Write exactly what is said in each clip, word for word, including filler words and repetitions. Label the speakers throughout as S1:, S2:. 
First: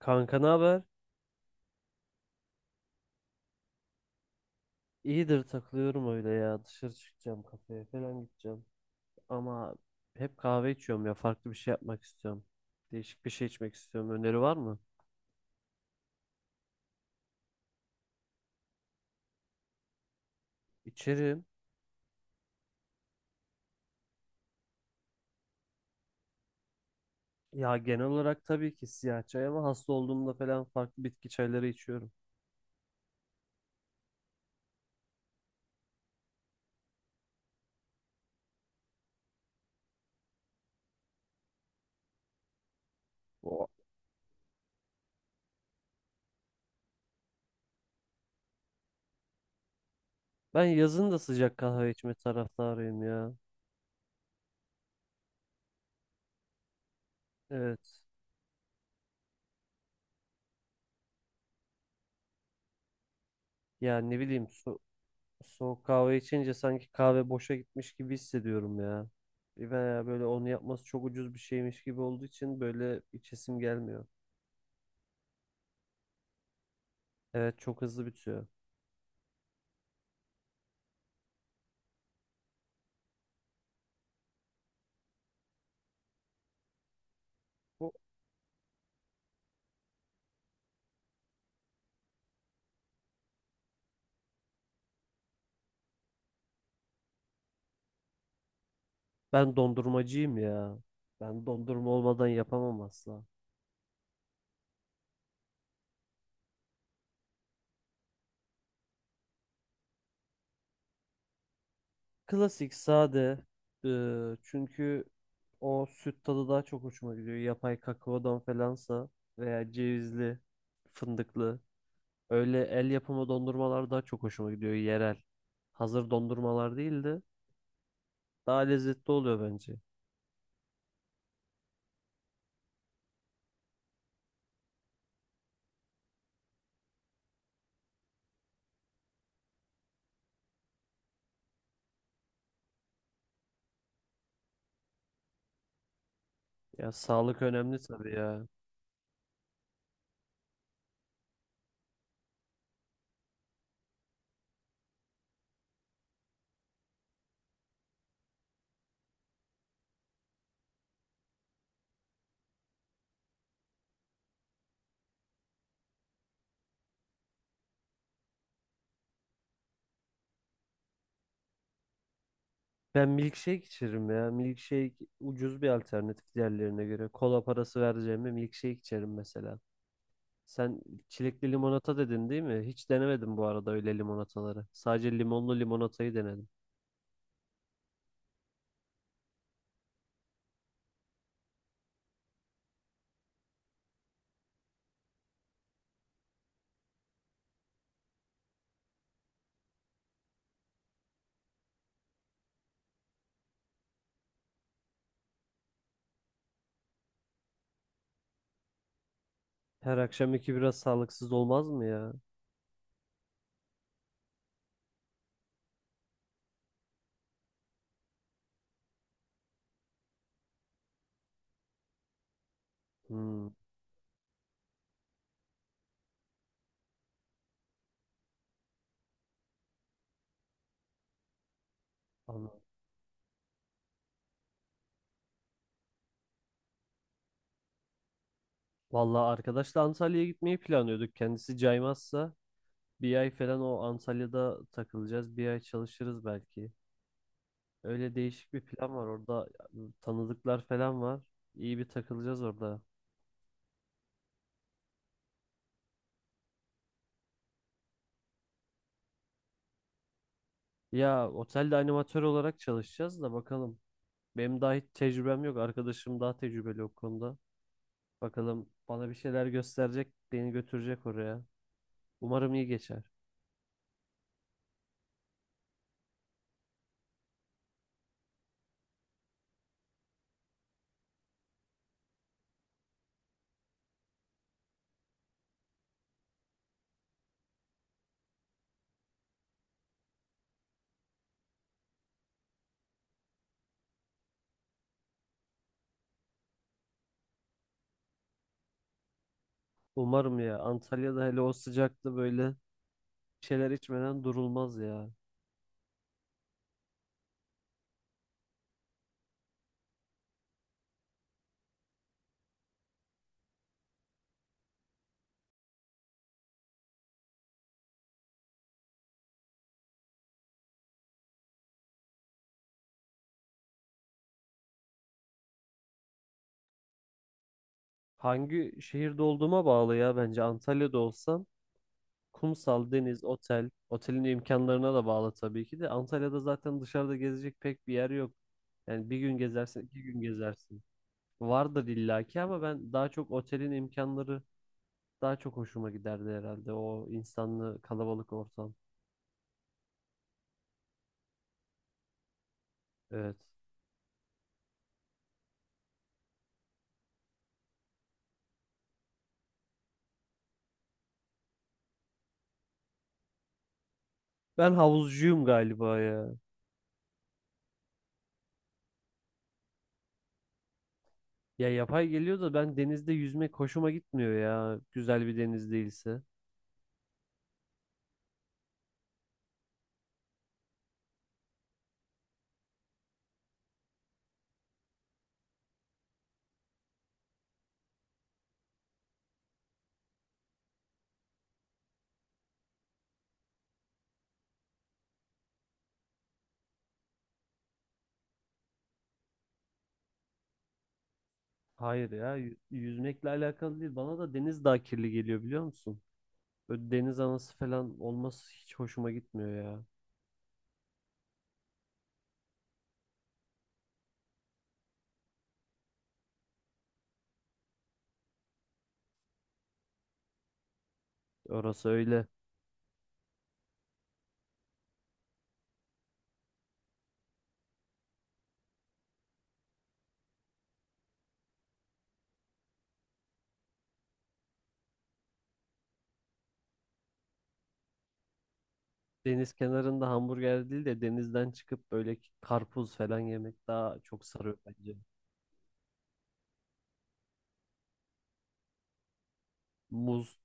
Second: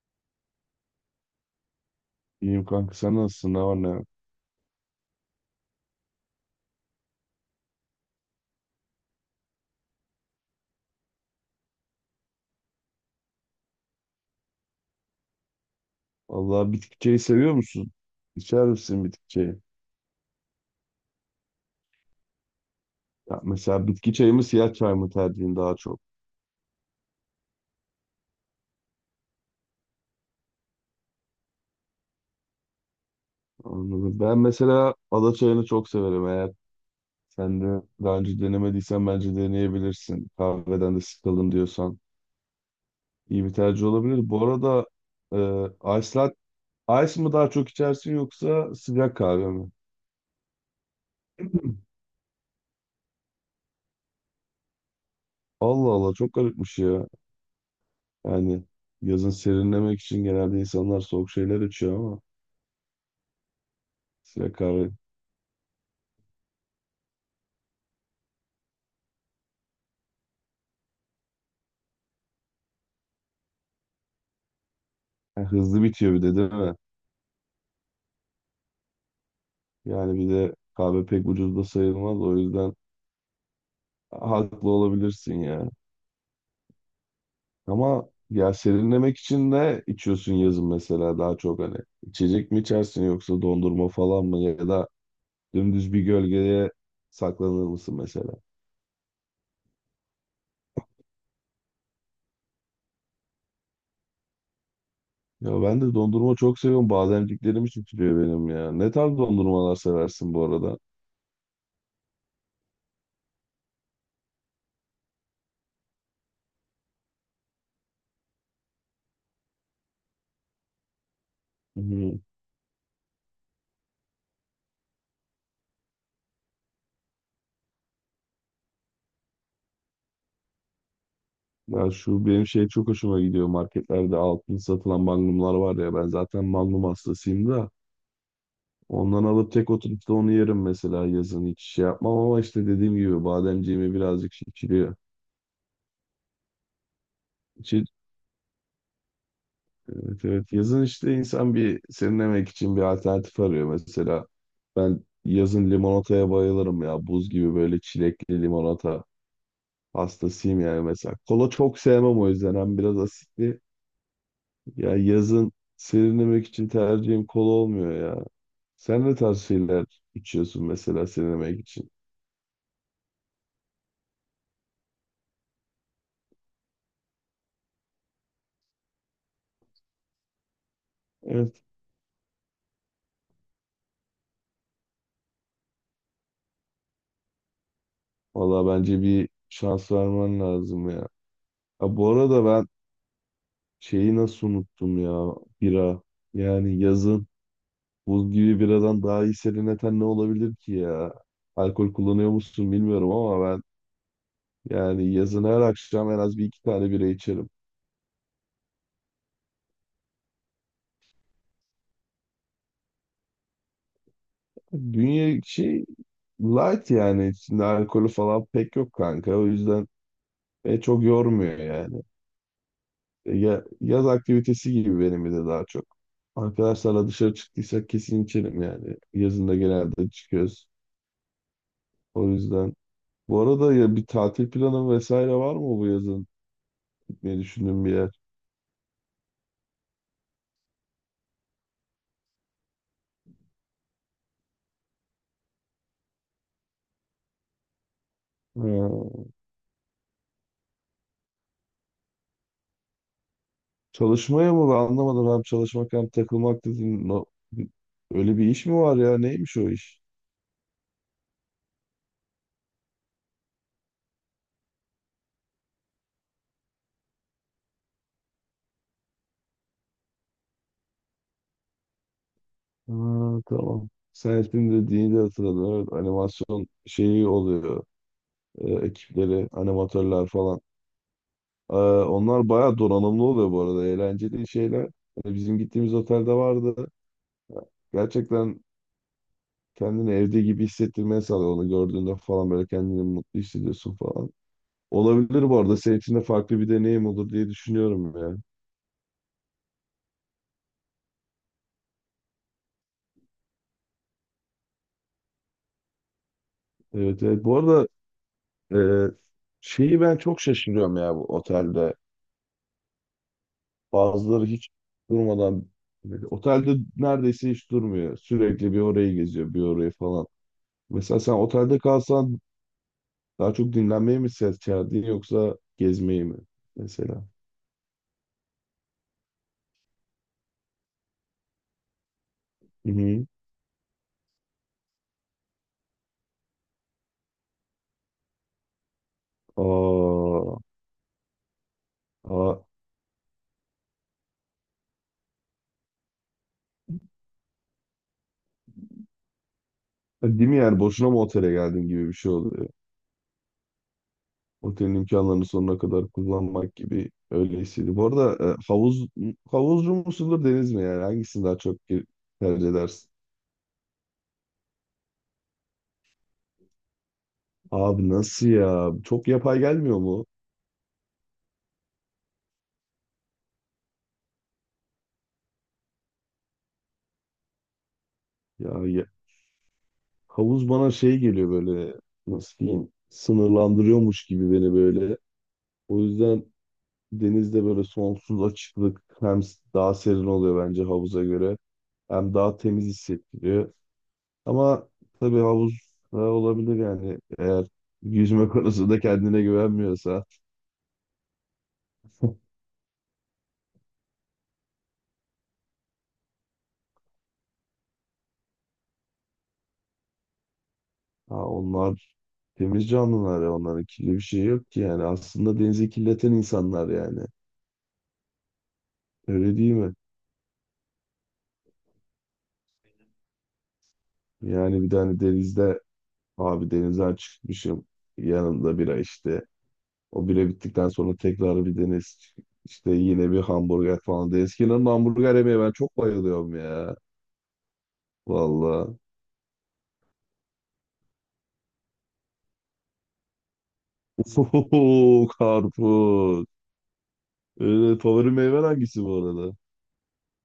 S1: Kanka ne haber?
S2: İyiyim kanka, sen nasılsın? Ne var ne yok?
S1: İyidir takılıyorum öyle ya. Dışarı çıkacağım kafeye falan gideceğim. Ama hep kahve içiyorum ya. Farklı bir şey yapmak istiyorum. Değişik bir şey içmek istiyorum. Öneri var mı?
S2: Vallahi bitki çayı seviyor musun? İçer misin bitki çayı?
S1: İçerim.
S2: Ya mesela bitki çayı mı siyah çay mı tercihin daha çok?
S1: Ya genel olarak tabii ki siyah çay ama hasta olduğumda falan farklı bitki çayları içiyorum.
S2: Anladım. Ben mesela ada çayını çok severim. Eğer sen de daha önce denemediysen bence deneyebilirsin. Kahveden de sıkıldın diyorsan iyi bir
S1: O-
S2: tercih olabilir. Bu arada e, ice lat- ice mı daha çok içersin yoksa sıcak kahve mi?
S1: Ben yazın da sıcak kahve içme taraftarıyım ya.
S2: Allah Allah, çok garipmiş ya.
S1: Evet.
S2: Yani yazın serinlemek için genelde insanlar soğuk şeyler içiyor ama.
S1: Ya ne bileyim
S2: Sıra
S1: su-
S2: kahve.
S1: Soğuk kahve içince sanki kahve boşa gitmiş gibi hissediyorum ya. Veya böyle onu yapması çok ucuz bir şeymiş gibi olduğu için böyle içesim gelmiyor.
S2: Ha, hızlı bitiyor bir de değil mi?
S1: Evet çok hızlı bitiyor.
S2: Yani bir de kahve pek ucuz da sayılmaz. O yüzden haklı olabilirsin ya.
S1: Bu-
S2: Ama ya serinlemek için de içiyorsun yazın mesela, daha çok hani. İçecek mi içersin yoksa dondurma falan mı, ya da dümdüz bir gölgeye saklanır mısın mesela?
S1: Ben dondurmacıyım ya. Ben dondurma olmadan yapamam asla.
S2: Ya ben de dondurma çok seviyorum. Bademciklerim için tutuyor benim ya. Ne tarz dondurmalar seversin bu arada?
S1: Klasik sade. e, Çünkü o süt tadı daha çok hoşuma gidiyor. Yapay kakaodan falansa veya cevizli, fındıklı.
S2: Hı.
S1: Öyle el yapımı dondurmalar daha çok hoşuma gidiyor yerel. Hazır dondurmalar değildi. Daha lezzetli oluyor bence.
S2: Ya şu benim şey çok hoşuma gidiyor. Marketlerde altın satılan magnumlar var ya. Ben zaten magnum hastasıyım da. Ondan alıp tek oturup da onu yerim mesela yazın. Hiç şey yapmam ama işte dediğim gibi bademciğimi birazcık şişiriyor.
S1: Ya sağlık önemli
S2: İçi-
S1: tabii ya.
S2: Evet, evet. Yazın işte insan bir serinlemek için bir alternatif arıyor. Mesela ben yazın limonataya bayılırım ya. Buz gibi böyle çilekli limonata hastasıyım yani mesela. Kola çok sevmem, o yüzden. Hem biraz asitli. Ya yazın serinlemek için tercihim kola olmuyor ya. Sen ne tarz şeyler içiyorsun mesela sinemek için?
S1: Ben milkshake içerim ya. Milkshake ucuz bir alternatif diğerlerine göre. Kola parası vereceğime milkshake içerim mesela. Sen çilekli
S2: Evet.
S1: limonata dedin değil mi? Hiç denemedim bu arada öyle limonataları. Sadece limonlu limonatayı denedim.
S2: Valla bence bir şans vermen lazım ya. Ha, bu arada ben şeyi nasıl unuttum ya? Bira. Yani yazın buz gibi biradan daha iyi serinleten ne olabilir ki ya? Alkol kullanıyor musun bilmiyorum ama ben, yani yazın her akşam en az bir iki tane bira içerim.
S1: Her akşam iki biraz sağlıksız olmaz mı ya?
S2: Dünya şey, light yani, içinde alkolü falan pek yok kanka. O yüzden e, çok yormuyor yani. E,
S1: Hmm,
S2: Ya, yaz aktivitesi gibi benim de daha çok. Arkadaşlarla dışarı çıktıysak kesin içerim yani. Yazında genelde çıkıyoruz. O
S1: anladım.
S2: yüzden. Bu arada ya, bir tatil planı vesaire var mı, bu yazın gitmeyi düşündüğün bir yer?
S1: Vallahi arkadaşla Antalya'ya gitmeyi planlıyorduk. Kendisi caymazsa bir ay falan o Antalya'da takılacağız. Bir ay çalışırız belki. Öyle değişik bir plan var
S2: Ha,
S1: orada, tanıdıklar falan var. İyi bir takılacağız orada.
S2: çalışmaya mı? Ben anlamadım. Hem çalışmak hem takılmak dedin. No- Öyle bir iş mi var ya? Neymiş o iş?
S1: Ya otelde animatör olarak çalışacağız da bakalım. Benim daha hiç tecrübem yok. Arkadaşım daha tecrübeli o konuda. Bakalım bana bir şeyler gösterecek, beni götürecek oraya. Umarım iyi
S2: Ha,
S1: geçer.
S2: tamam. Sen ismini dediğini de hatırladım. Evet, animasyon şeyi oluyor. Ee, ekipleri, animatörler falan. Ee, onlar bayağı donanımlı oluyor bu arada. Eğlenceli şeyler. Hani bizim gittiğimiz otelde vardı. Gerçekten kendini evde gibi hissettirmeye sağlıyor. Onu gördüğünde falan böyle kendini mutlu hissediyorsun falan. Olabilir bu arada. Senin için de farklı bir deneyim olur diye düşünüyorum ya.
S1: Umarım ya. Antalya'da hele o sıcakta böyle bir şeyler içmeden durulmaz ya.
S2: Evet, evet. Bu arada e, şeyi ben çok şaşırıyorum ya bu otelde. Bazıları hiç durmadan otelde neredeyse hiç durmuyor. Sürekli bir orayı geziyor, bir orayı falan. Mesela sen otelde kalsan daha çok dinlenmeye mi ses çağırdın yoksa gezmeyi mi mesela?
S1: Hangi şehirde olduğuma bağlı ya bence. Antalya'da olsam kumsal,
S2: Hı
S1: deniz,
S2: hı.
S1: otel. Otelin imkanlarına da bağlı tabii ki de. Antalya'da zaten dışarıda gezecek pek bir yer yok. Yani bir gün gezersin, iki gün
S2: Aa,
S1: gezersin. Vardır illaki
S2: aa.
S1: ama ben daha çok otelin imkanları daha çok hoşuma giderdi herhalde. O insanlı kalabalık ortam.
S2: Değil mi yani, boşuna mı otele geldin gibi bir şey oluyor.
S1: Evet.
S2: Otelin imkanlarını sonuna kadar kullanmak gibi öyle hissediyorum. Bu arada e, havuz havuzcu musundur deniz mi, yani hangisini daha çok ge- tercih edersin?
S1: Ben havuzcuyum galiba ya.
S2: Abi nasıl ya? Çok yapay gelmiyor mu?
S1: Ya yapay geliyor da ben denizde yüzmek hoşuma gitmiyor ya. Güzel bir deniz değilse.
S2: Ya, ya- havuz bana şey geliyor böyle, nasıl diyeyim, sınırlandırıyormuş gibi beni böyle. O yüzden denizde böyle sonsuz açıklık, hem daha serin oluyor bence havuza göre, hem daha temiz hissettiriyor. Ama tabii havuz da olabilir yani, eğer yüzme konusunda kendine güvenmiyorsa.
S1: Hayır ya, yü- yüzmekle alakalı değil. Bana da deniz daha kirli geliyor biliyor musun? Böyle deniz anası falan olması hiç hoşuma gitmiyor ya.
S2: Ha, onlar temiz canlılar ya, onların kirli bir şey yok ki yani. Aslında denizi kirleten insanlar yani, öyle değil mi?
S1: Orası öyle.
S2: Yani bir tane denizde, abi denizden çıkmışım, yanımda bira işte. O bile bittikten sonra tekrar bir deniz. İşte yine bir hamburger falan. Eskiden hamburger yemeye ben çok bayılıyorum ya. Valla.
S1: Deniz kenarında hamburger değil de denizden çıkıp böyle karpuz falan yemek daha çok sarıyor
S2: Ohohoho,
S1: bence.
S2: karpuz. Öyle, favori meyven hangisi bu arada?
S1: Muz.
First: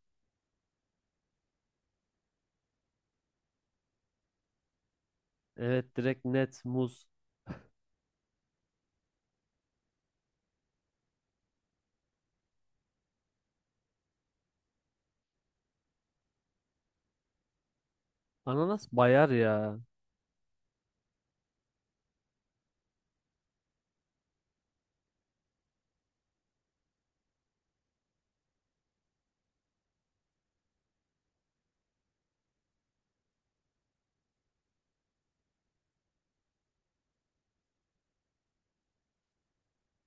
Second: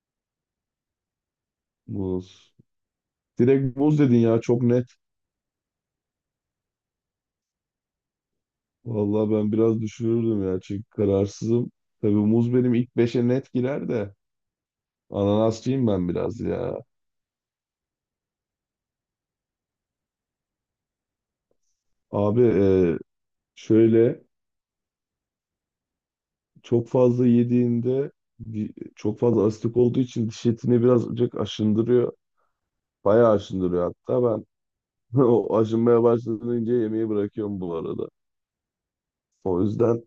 S2: Muz. Direkt muz dedin ya, çok net.
S1: Evet direkt net muz.
S2: Valla ben biraz düşünürdüm ya, çünkü kararsızım. Tabii muz benim ilk beşe net girer de. Ananasçıyım ben biraz ya.
S1: Ananas bayar ya.
S2: Abi e, şöyle çok fazla yediğinde, di- çok fazla asitik olduğu için diş etini birazcık aşındırıyor. Bayağı aşındırıyor hatta, ben o aşınmaya başlayınca yemeği bırakıyorum bu arada. O yüzden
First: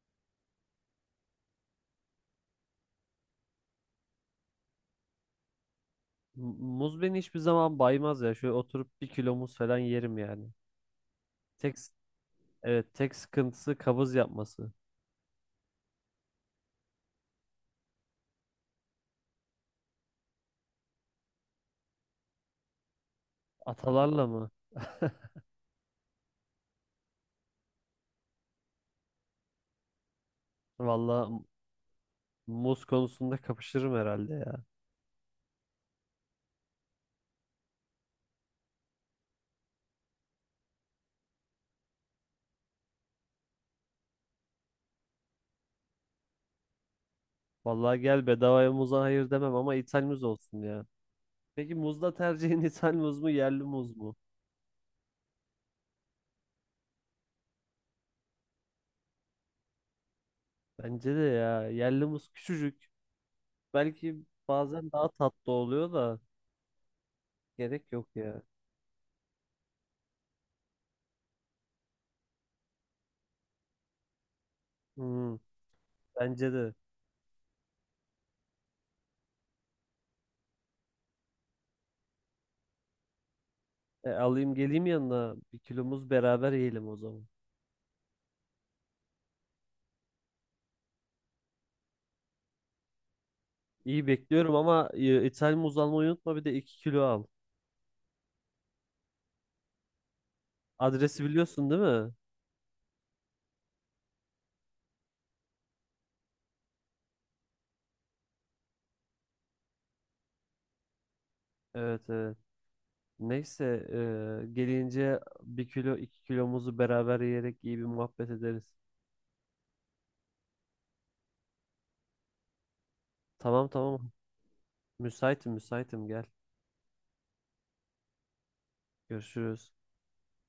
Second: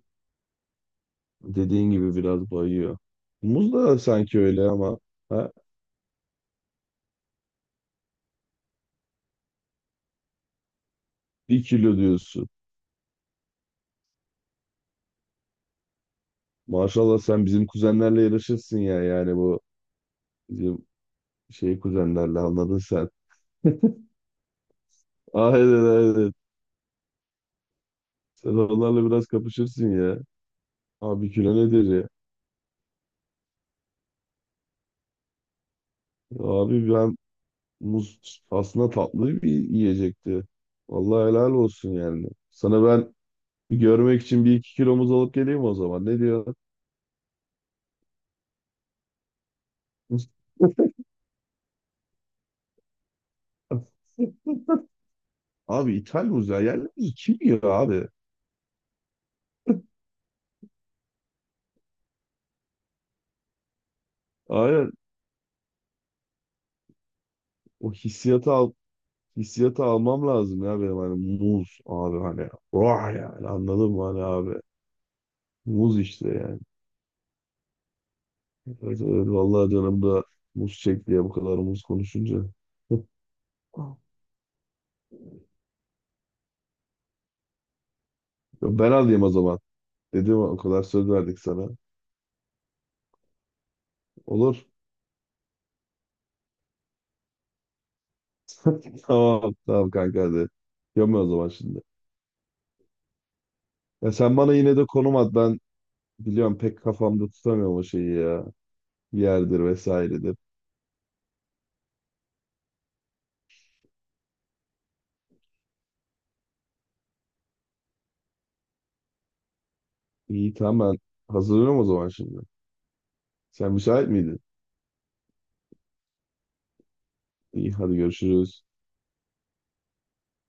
S2: dediğin gibi biraz bayıyor. Muz da sanki öyle ama, ha?
S1: M- Muz beni hiçbir zaman baymaz ya. Şöyle oturup bir kilo muz falan yerim yani.
S2: Bir
S1: Tek, s-
S2: kilo diyorsun.
S1: evet tek sıkıntısı kabız yapması.
S2: Maşallah sen bizim kuzenlerle yarışırsın ya, yani bu bizim şey kuzenlerle, anladın sen.
S1: Atalarla mı?
S2: Aynen, aynen. Sen onlarla biraz kapışırsın ya. Abi
S1: Vallahi
S2: kilo nedir ya?
S1: muz konusunda kapışırım herhalde ya.
S2: Abi ben muz aslında tatlı bir yiyecekti. Vallahi helal olsun yani. Sana ben görmek için bir iki kilo muz alıp geleyim o zaman. Ne diyor?
S1: Vallahi gel bedavaya muza hayır demem ama ithal muz olsun ya. Peki muzda tercihin ithal muz mu yerli muz mu?
S2: Abi ithal muz ya. Yerli muz kim yiyor abi?
S1: Bence de ya yerli muz küçücük. Belki bazen
S2: Aynen,
S1: daha tatlı oluyor da gerek
S2: o
S1: yok ya.
S2: hissiyatı al, hissiyatı almam lazım ya benim, hani muz abi, hani vah yani, anladın mı, hani abi
S1: Hmm,
S2: muz işte
S1: bence
S2: yani.
S1: de.
S2: Evet, evet, vallahi canım da muz çekti ya bu kadar muz konuşunca.
S1: E, alayım geleyim yanına bir kilo muz beraber yiyelim o zaman.
S2: Ben alayım o zaman dedim, o kadar söz verdik sana.
S1: İyi bekliyorum
S2: Olur.
S1: ama e, ithal muz almayı unutma bir de iki kilo al.
S2: Tamam. Tamam kanka, hadi. Yapıyorum
S1: Adresi
S2: o zaman
S1: biliyorsun değil
S2: şimdi.
S1: mi?
S2: Ya sen bana yine de konum at. Ben biliyorum, pek kafamda tutamıyorum o şeyi ya. Yerdir vesairedir.
S1: Evet evet. Neyse e, gelince bir kilo iki kilo muzu beraber yiyerek iyi bir muhabbet ederiz.
S2: İyi tamam, ben hazırlıyorum o zaman şimdi.
S1: Tamam
S2: Sen müsait
S1: tamam.
S2: miydin?
S1: Müsaitim müsaitim gel.
S2: İyi, hadi görüşürüz.
S1: Görüşürüz.